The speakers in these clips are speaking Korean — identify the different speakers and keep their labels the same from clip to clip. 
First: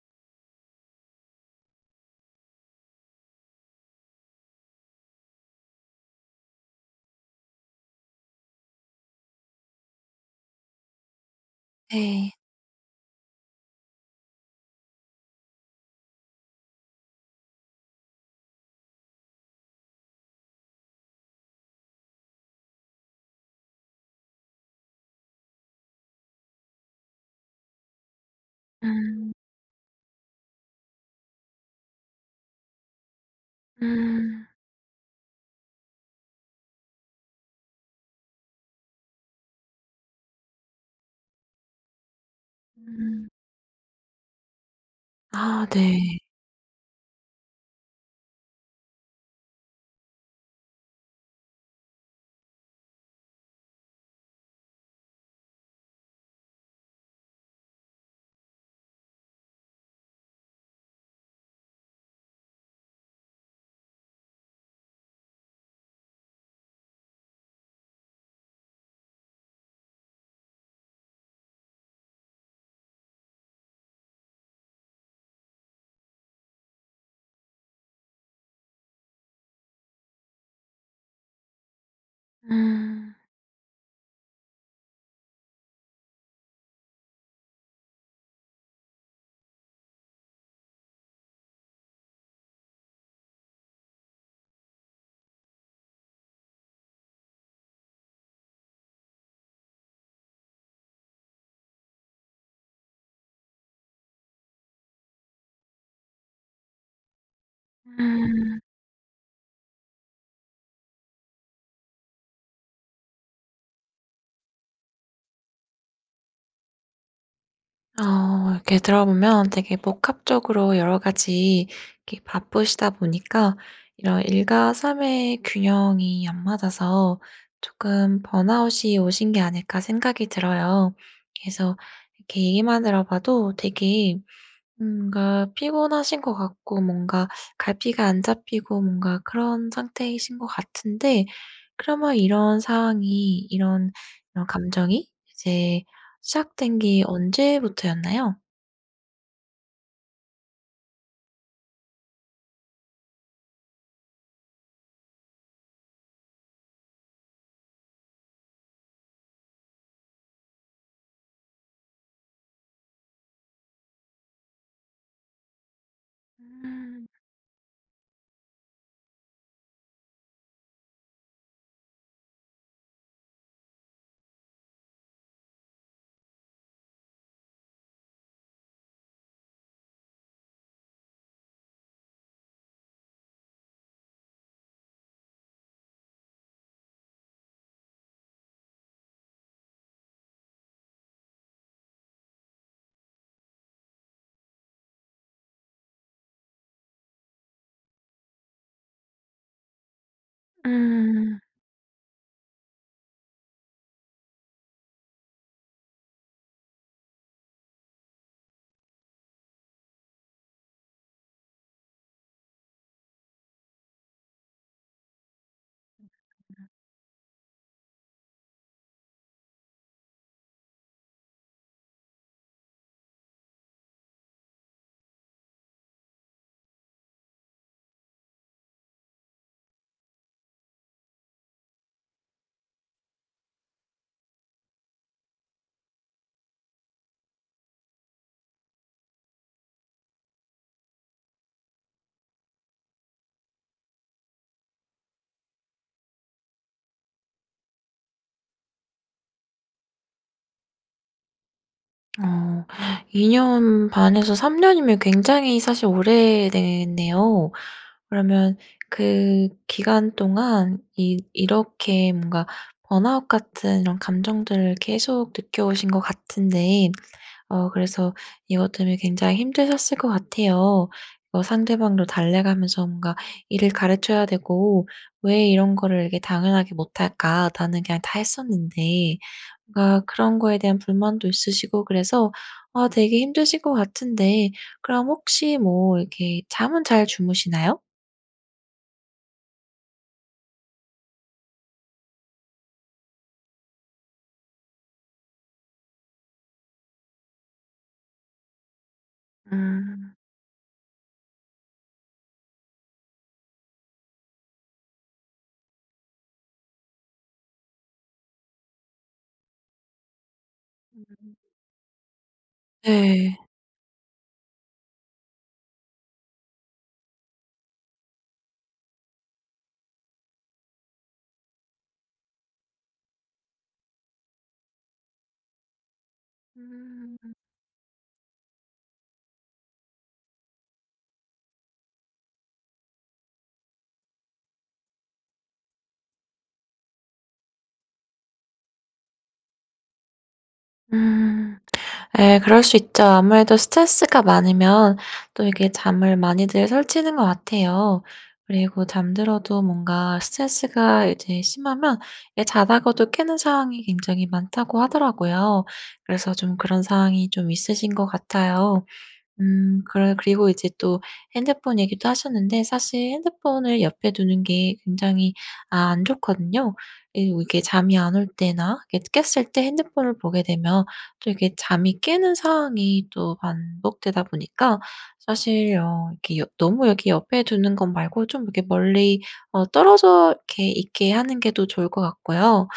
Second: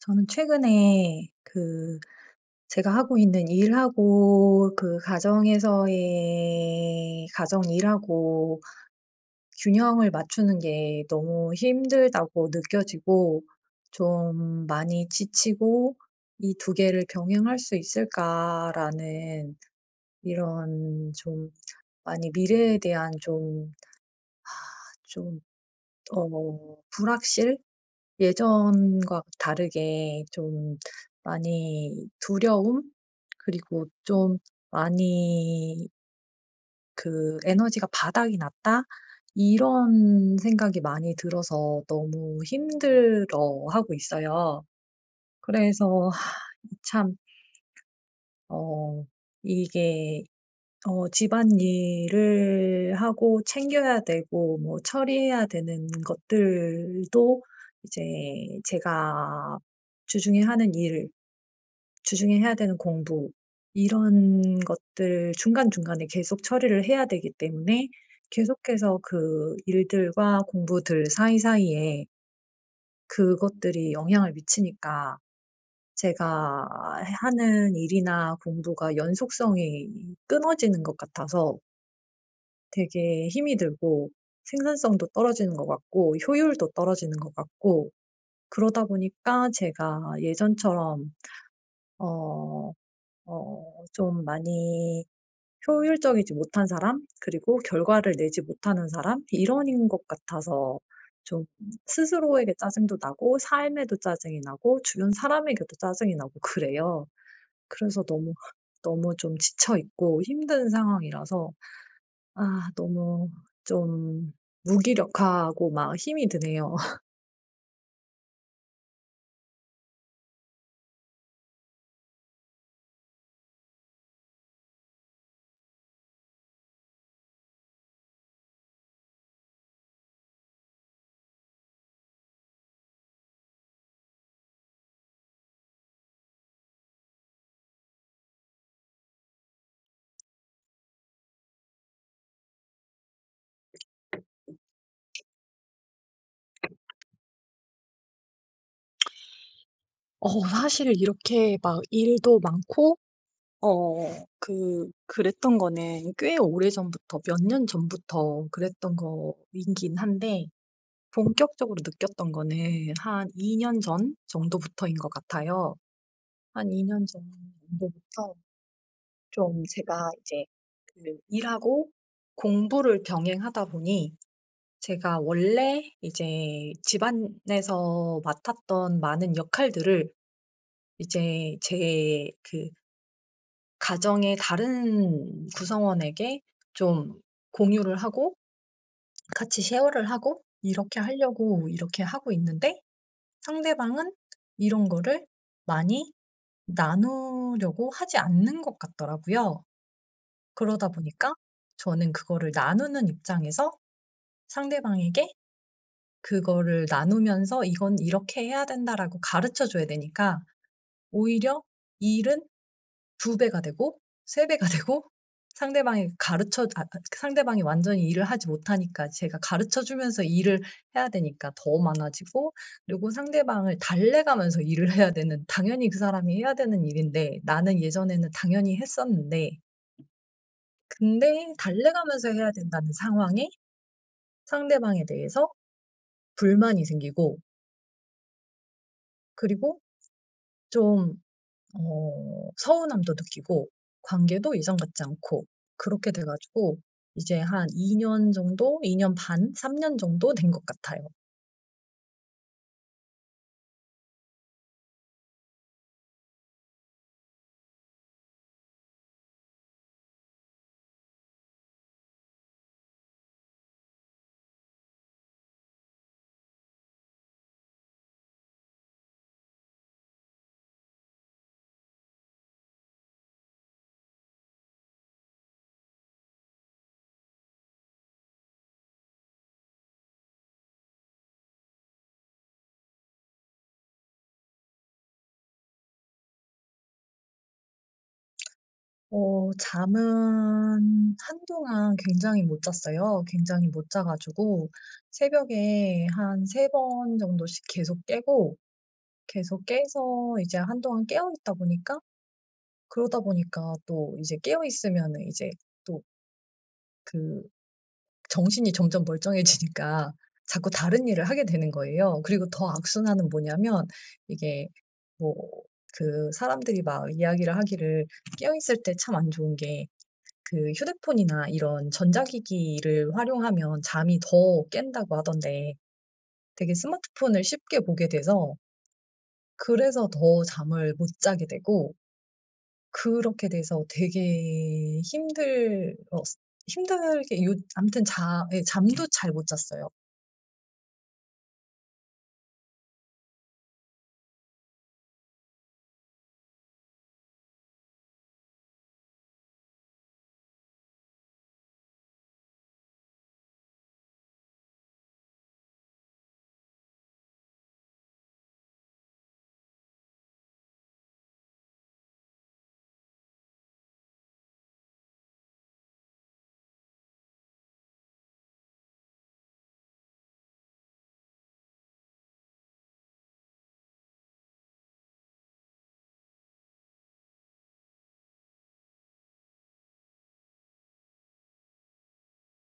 Speaker 1: 저는 최근에 그 제가 하고 있는 일하고 그 가정에서의 가정일하고 균형을 맞추는 게 너무
Speaker 2: 네.
Speaker 1: 힘들다고 느껴지고 좀 많이 지치고 '이 2 개를 병행할 수 있을까?'라는 이런 좀 많이 미래에 대한 좀 좀 어 불확실? 예전과
Speaker 2: 음.
Speaker 1: 다르게 좀 많이 두려움? 그리고 좀
Speaker 2: 음.
Speaker 1: 많이 그 '에너지가 바닥이 났다.' 이런 생각이 많이 들어서 너무
Speaker 2: 음.
Speaker 1: 힘들어하고 있어요.
Speaker 2: 아 네.
Speaker 1: 그래서 이 참 어 이게 어 집안일을 하고 챙겨야 되고 뭐 처리해야 되는 것들도 이제 제가 주중에 하는 일, 주중에 해야 되는 공부 이런 것들 중간중간에 계속 처리를 해야 되기 때문에 계속해서 그 일들과 공부들 사이사이에 그것들이 영향을 미치니까 제가 하는 일이나 공부가 연속성이 끊어지는 것 같아서
Speaker 2: 음.
Speaker 1: 되게 힘이 들고 생산성도 떨어지는 것 같고 효율도 떨어지는 것 같고 그러다 보니까 제가 예전처럼 어 어 좀 많이 효율적이지 못한 사람 그리고 결과를 내지 못하는 사람 일원인 것 같아서 좀 스스로에게 짜증도 나고 삶에도 짜증이 나고 주변 사람에게도 짜증이 나고 그래요. 그래서 너무
Speaker 2: 음.
Speaker 1: 너무 좀 지쳐 있고 힘든 상황이라서 아 너무 좀 무기력하고 막 힘이 드네요.
Speaker 2: 어 이렇게 들어보면 되게 복합적으로 여러 가지 이렇게 바쁘시다 보니까 이런 '일과 삶의 균형이 안 맞아서 쪼끔 번아웃이 오신 게 아닐까.' 생각이 들어요. 그래서 이렇게 얘기만 들어 봐도 되게 음 뭔가 피곤하신 것 같고 뭔가 갈피가 안 잡히고 뭔가 그런 상태이신 것 같은데 그러면 이런 상황이 이런 이런 감정이 이제 시작된 게 언제부터였나요?
Speaker 1: 어 사실 이렇게 막 일도 많고 어 그 그랬던 거는 꽤 오래전부터 몇 년 전부터 그랬던 거이긴 한데 본격적으로 느꼈던 거는 한 2 년 전 정도부터인 것 같아요. 한 2 년
Speaker 2: 음.
Speaker 1: 전 정도부터 좀 제가 이제 그 일하고 공부를 병행하다 보니 제가 원래 이제 집안에서 맡았던 많은 역할들을 이제 제 그 가정의 다른 구성원에게 좀 공유를 하고 같이 쉐어를 하고 이렇게 하려고 이렇게 하고 있는데 상대방은 이런 거를 많이 나누려고 하지 않는 것 같더라고요. 그러다 보니까
Speaker 2: 음.
Speaker 1: 저는 그거를 나누는 입장에서 상대방에게 그거를 나누면서 "이건 이렇게 해야 된다."라고 가르쳐 줘야 되니까 오히려 일은 2 배가 되고 3 배가 되고 상대방에 가르쳐
Speaker 2: [unintelligible]
Speaker 1: 아 아 상대방이 완전히 일을 하지 못하니까 제가 가르쳐 주면서 일을 해야 되니까 더 많아지고 그리고 상대방을 달래가면서 일을 해야 되는 당연히 그 사람이 해야 되는 일인데 나는 예전에는 당연히 했었는데 근데 달래가면서 해야 된다는 상황에 상대방에 대해서 불만이 생기고 그리고 좀 어 서운함도 느끼고 관계도 예전 같지 않고 그렇게 돼 가지고 이제 한 2 년 정도 2 년 반, 3 년 정도 된 것 같아요.
Speaker 2: 어 2 년 반에서 3 년이면 굉장히 사실 오래됐네요. 그러면 그 기간 동안 이 이렇게 뭔가 번아웃 같은 이런 감정들을 계속 느껴오신 것 같은데 어 그래서 이것 때문에 굉장히 힘드셨을 것 같아요. 뭐 상대방도 달래가면서 뭔가 일을 가르쳐야 되고 '왜 이런 거를 이렇게 당연하게 못할까? 나는 그냥 다 했었는데.' 뭔가 그런 거에 대한 불만도 있으시고 그래서 아 되게 힘드실 것 같은데 그럼 혹시 뭐 이렇게 잠은 잘 주무시나요?
Speaker 1: 어 잠은 한동안 굉장히 못 잤어요. 굉장히 못 자 가지고 새벽에 한 3 번 정도씩 계속 깨고 계속
Speaker 2: 음.
Speaker 1: 깨서 이제 한동안 깨어있다 보니까 그러다 보니까 또 이제 깨어 있으면은 이제 또 그 정신이 점점 멀쩡해지니까 자꾸 다른 일을
Speaker 2: 음.
Speaker 1: 하게 되는 거예요. 그리고 더 악순환은
Speaker 2: 예.
Speaker 1: 뭐냐면 이게 뭐 그 사람들이 막 이야기를 하기를 깨어있을 때 참 안 좋은 게 그 휴대폰이나 이런 전자기기를 활용하면 잠이 더 깬다고 하던데 되게
Speaker 2: 음.
Speaker 1: 스마트폰을 쉽게 보게 돼서, 그래서 더 잠을 못 자게 되고 그렇게 돼서 되게 힘들었 힘들게 요 아무튼 자 예 잠도 잘 못 잤어요.
Speaker 2: 음. 예 그럴 수 있죠. 아무래도 스트레스가 많으면 또 이게 잠을 많이들 설치는 것 같아요. 그리고 잠들어도 뭔가 스트레스가 이제 심하면 이 자다가도 깨는 상황이 굉장히 많다고 하더라고요. 그래서 좀 그런 상황이 좀 있으신 것 같아요. 음 그래 그리고 이제 또 핸드폰 얘기도 하셨는데 사실 핸드폰을 옆에 두는 게 굉장히 아 안 좋거든요. 이리고 이게 잠이 안 올 때나 이렇게 깼을 때 핸드폰을 보게 되면 또 이렇게 잠이 깨는 상황이 또 반복되다 보니까 사실 어 이렇게 여 너무 여기 옆에 두는 거 말고 좀 이렇게 멀리 어 떨어져 이렇게 있게 하는 게 더 좋을 것 같고요.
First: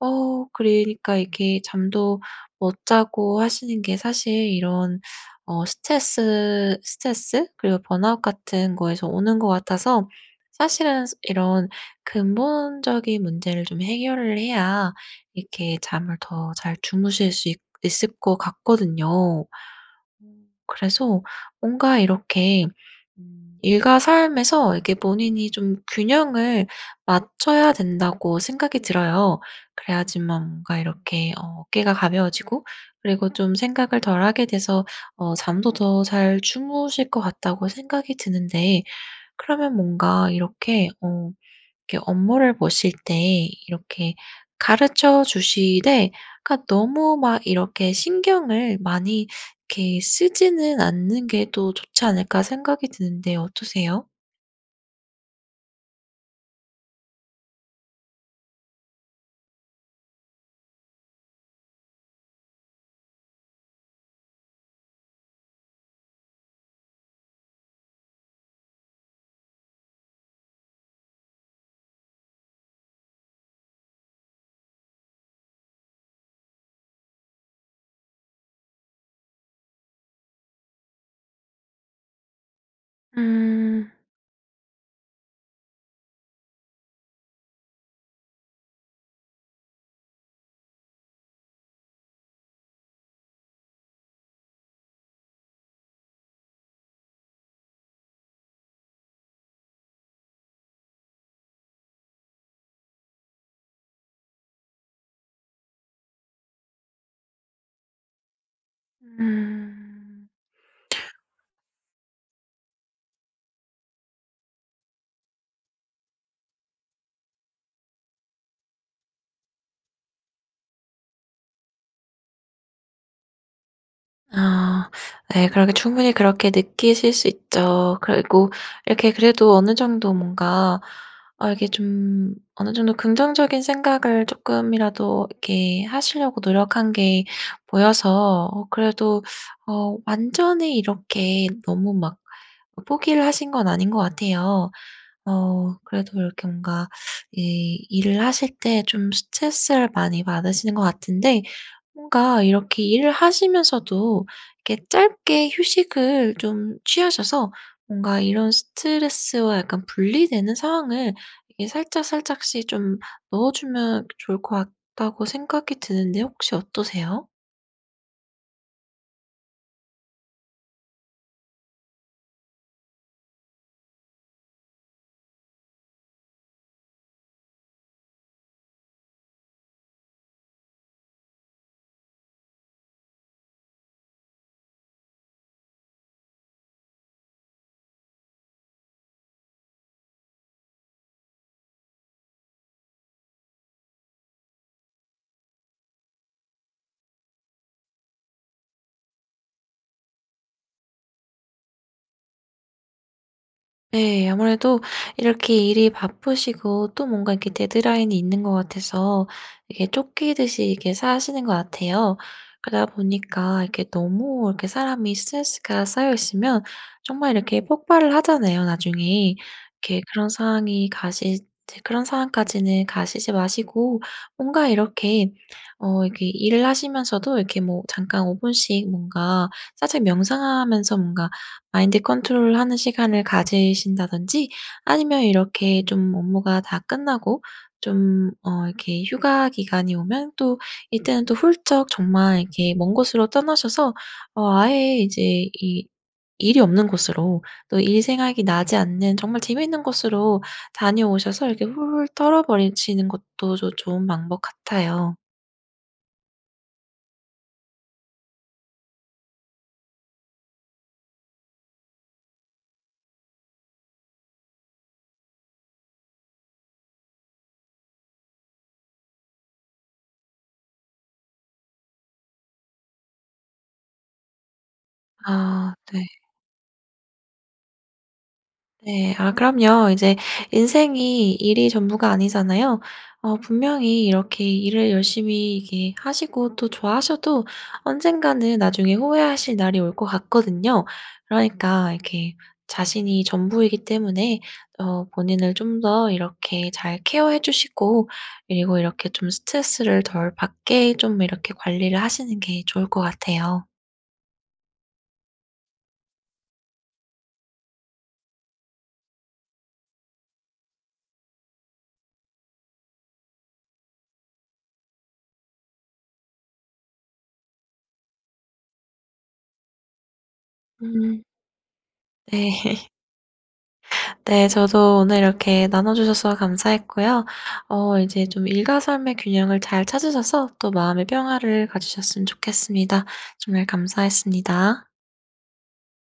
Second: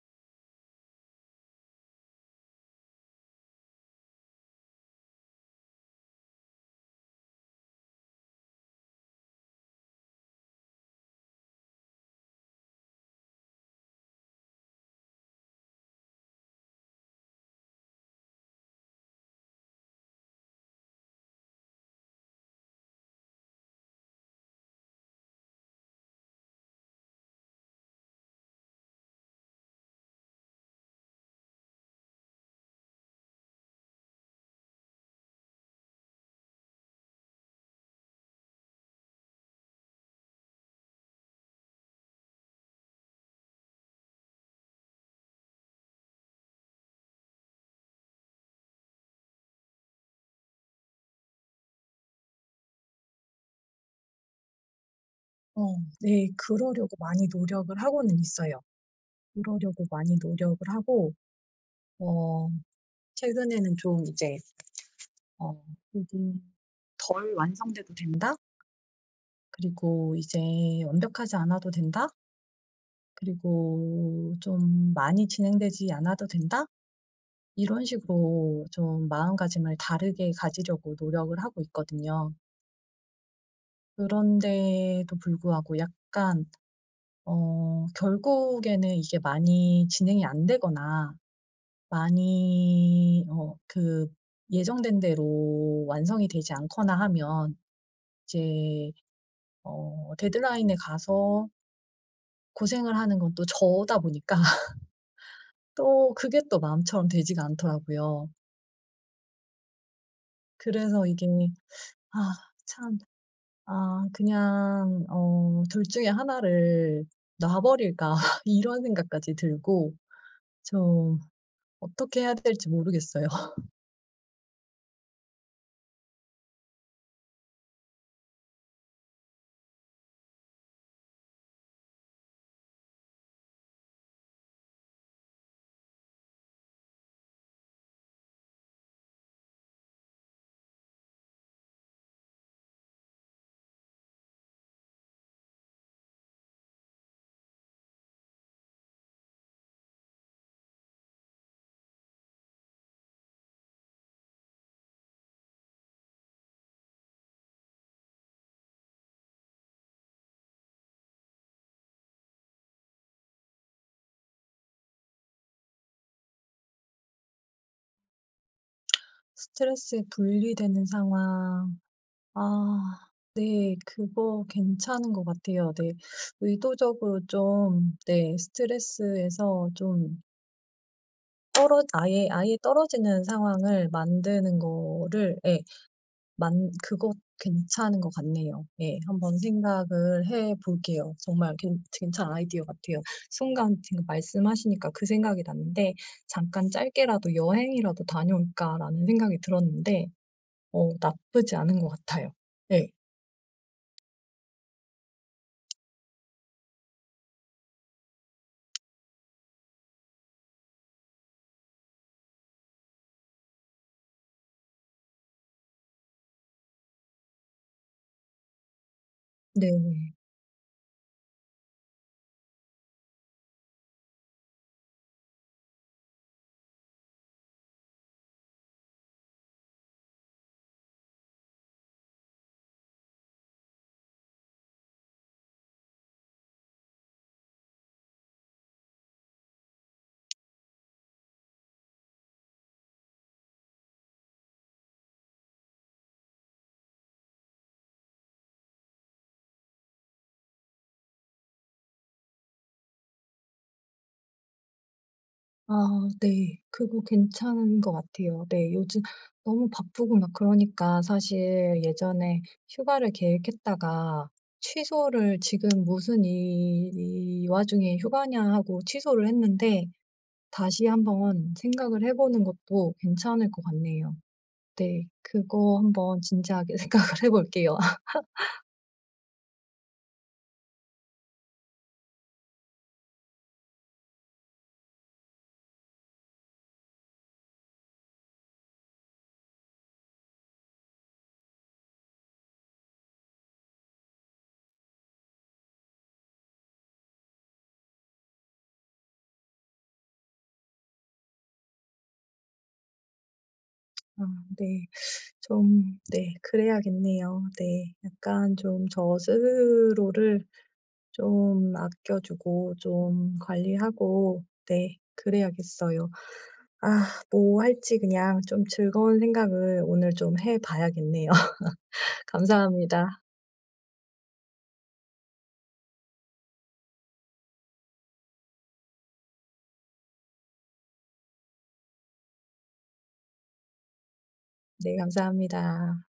Speaker 2: 어 그러니까 이렇게 잠도 못 자고 하시는 게 사실 이런 어 스트레스 스트레스 그리고 번아웃 같은 거에서 오는 것 같아서 사실은 스 이런 근본적인 문제를 좀 해결을 해야 이렇게 잠을 더 잘 주무실 수 있 있을 것 같거든요. 음 그래서 뭔가 이렇게 음 '일과 삶에서 이렇게 본인이 좀 균형을 맞춰야 된다.'고 생각이 들어요. 그래야지만 뭔가 이렇게 어 '어깨가 가벼워지고 그리고 좀 생각을 덜 하게 돼서 어 잠도 더 잘 주무실 것 같다.'고 생각이 드는데 그러면 뭔가 이렇게 어 이렇게 '업무를 보실 때 이렇게 가르쳐 주시되 그러니까 너무 막 이렇게 신경을 많이 이렇게 쓰지는 않는 게 또 좋지 않을까' 생각이 드는데 어떠세요?
Speaker 1: 어. 네 그러려고 많이 노력을 하고는 있어요. 그러려고 많이 노력을 하고. 어 최근에는 좀 이제 어 '그래도 덜 완성돼도 된다? 그리고 이제 완벽하지 않아도 된다?' '그리고 좀 많이 진행되지 않아도 된다?' 이런 식으로 좀 마음가짐을 다르게 가지려고 노력을 하고 있거든요.
Speaker 2: 음.
Speaker 1: 그런데도 불구하고 약간 어 결국에는 이게 많이 진행이 안 되거나 많이 어 그 예정된 대로 완성이 되지 않거나 하면 이제 어 데드라인에 가서 고생을 하는 건 또 저다 보니까 또 그게 또 마음처럼 되지가 않더라고요.
Speaker 2: 음.
Speaker 1: 그래서 이게 아 참 아 그냥 어 '2 중에 1 를 놔 버릴까?' 이런 생각까지 들고. 저 어떻게 해야 될지 모르겠어요.
Speaker 2: 아 네. 그렇게 충분히 그렇게 느끼실 수 있죠. 그리고 이렇게 그래도 어느 정도 뭔가 아 이게 좀 어느 정도 긍정적인 생각을 조금이라도 이렇게 하시려고 노력한 게 보여서 어 그래도 어 완전히 이렇게 너무 막 뭐 포기를 하신 건 아닌 것 같아요. 어 그래도 이렇게 뭔가 이 일을 하실 때 좀 스트레스를 많이 받으시는 것 같은데 뭔가 '이렇게 일을 하시면서도 이렇게 짧게 휴식을 좀 취하셔서 뭔가 이런 스트레스와 약간 분리되는 상황을 이렇게 살짝살짝씩 좀 넣어 주면 또 좋을 것 같다.'고 생각이 드는데 혹시 어떠세요?
Speaker 1: 스트레스에 분리되는 상황. 아 네 그거 괜찮은 것 같아요. 네. 의도적으로 좀 네 스트레스에서 좀 떨어 아예 아예 떨어지는 상황을 만드는 거를 예. 만 그것 괜찮은 것 같네요. 예 한번 생각을 해 볼게요. 정말 괜 괜찮은 아이디어 같아요. 순간 지금 말씀하시니까 그 생각이 났는데 잠깐 '짧게라도 여행이라도 다녀올까?'라는 생각이 들었는데 어 나쁘지 않은 것 같아요. 네.
Speaker 2: 네. 아무래도 이렇게 일이 바쁘시고 또 뭔가 이렇게 데드라인이 있는 것 같아서 이게 쫓기듯이 이렇게 사시는 것 같아요. 그러다 보니까 이게 너무 이렇게 사람이 스트레스가 쌓여 있으면 정말 이렇게 폭발을 하잖아요 나중에. 이렇게
Speaker 1: 네.
Speaker 2: 그런 상황이 가시 제 그런 상황까지는 가시지 마시고 뭔가 이렇게 어 이렇게 일을 하시면서도 이렇게 뭐 잠깐 5 분씩 뭔가 살짝 명상하면서 뭔가 마인드 컨트롤하는 시간을 가지신다든지 아니면 이렇게 좀 업무가 다 끝나고 좀 어 이렇게 휴가 기간이 오면 또 이때는 또 훌쩍 정말 이렇게 먼 곳으로 떠나셔서 어 아예 이제 이 일이 없는 곳으로 또 일 생각이 나지 않는 정말 재미있는 곳으로 다녀오셔서 이렇게 훌훌 털어 버리시는 것도 조 좋은 방법 같아요.
Speaker 1: 아 네. 그거 괜찮은 것 같아요. 네 요즘 너무 바쁘고 막 그러니까 사실 예전에 휴가를 계획했다가 취소를 '지금 무슨 이, 이 와중에 휴가냐.' 하고 취소를 했는데 다시 한번 생각을 해 보는 것도 괜찮을 것 같네요. 네.
Speaker 2: 아
Speaker 1: 그거
Speaker 2: 네.
Speaker 1: 한번 진지하게 생각을 해 볼게요.
Speaker 2: 네. 아 그럼요. 이제 인생이 일이 전부가 아니잖아요. 어 분명히 이렇게 일을 열심히 이렇게 하시고 또 좋아하셔도 언젠가는 나중에 후회하실 날이 올 것 같거든요. 그러니까 이렇게 자신이 전부이기 때문에 어 본인을 좀 더 이렇게 잘 케어해 주시고 그리고 이렇게 좀 스트레스를 덜 받게 좀 이렇게 관리를 하시는 게 좋을 것 같아요.
Speaker 1: 아 네. 좀 네. 그래야겠네요 네. 약간 좀 저 스스로를 좀 아껴 주고 좀 관리하고 네 그래야겠어요. 아 뭐 할지 그냥 좀 즐거운 생각을 오늘 좀 해
Speaker 2: 음.
Speaker 1: 봐야겠네요.
Speaker 2: 네.
Speaker 1: 감사합니다
Speaker 2: 네. 저도 오늘 이렇게 나눠 주셔서 감사했고요. 어 이제 좀 일과 삶의 균형을 잘 찾으셔서 또 마음의 평화를 가지셨으면 좋겠습니다. 정말 감사했습니다.
Speaker 1: 네. 감사합니다.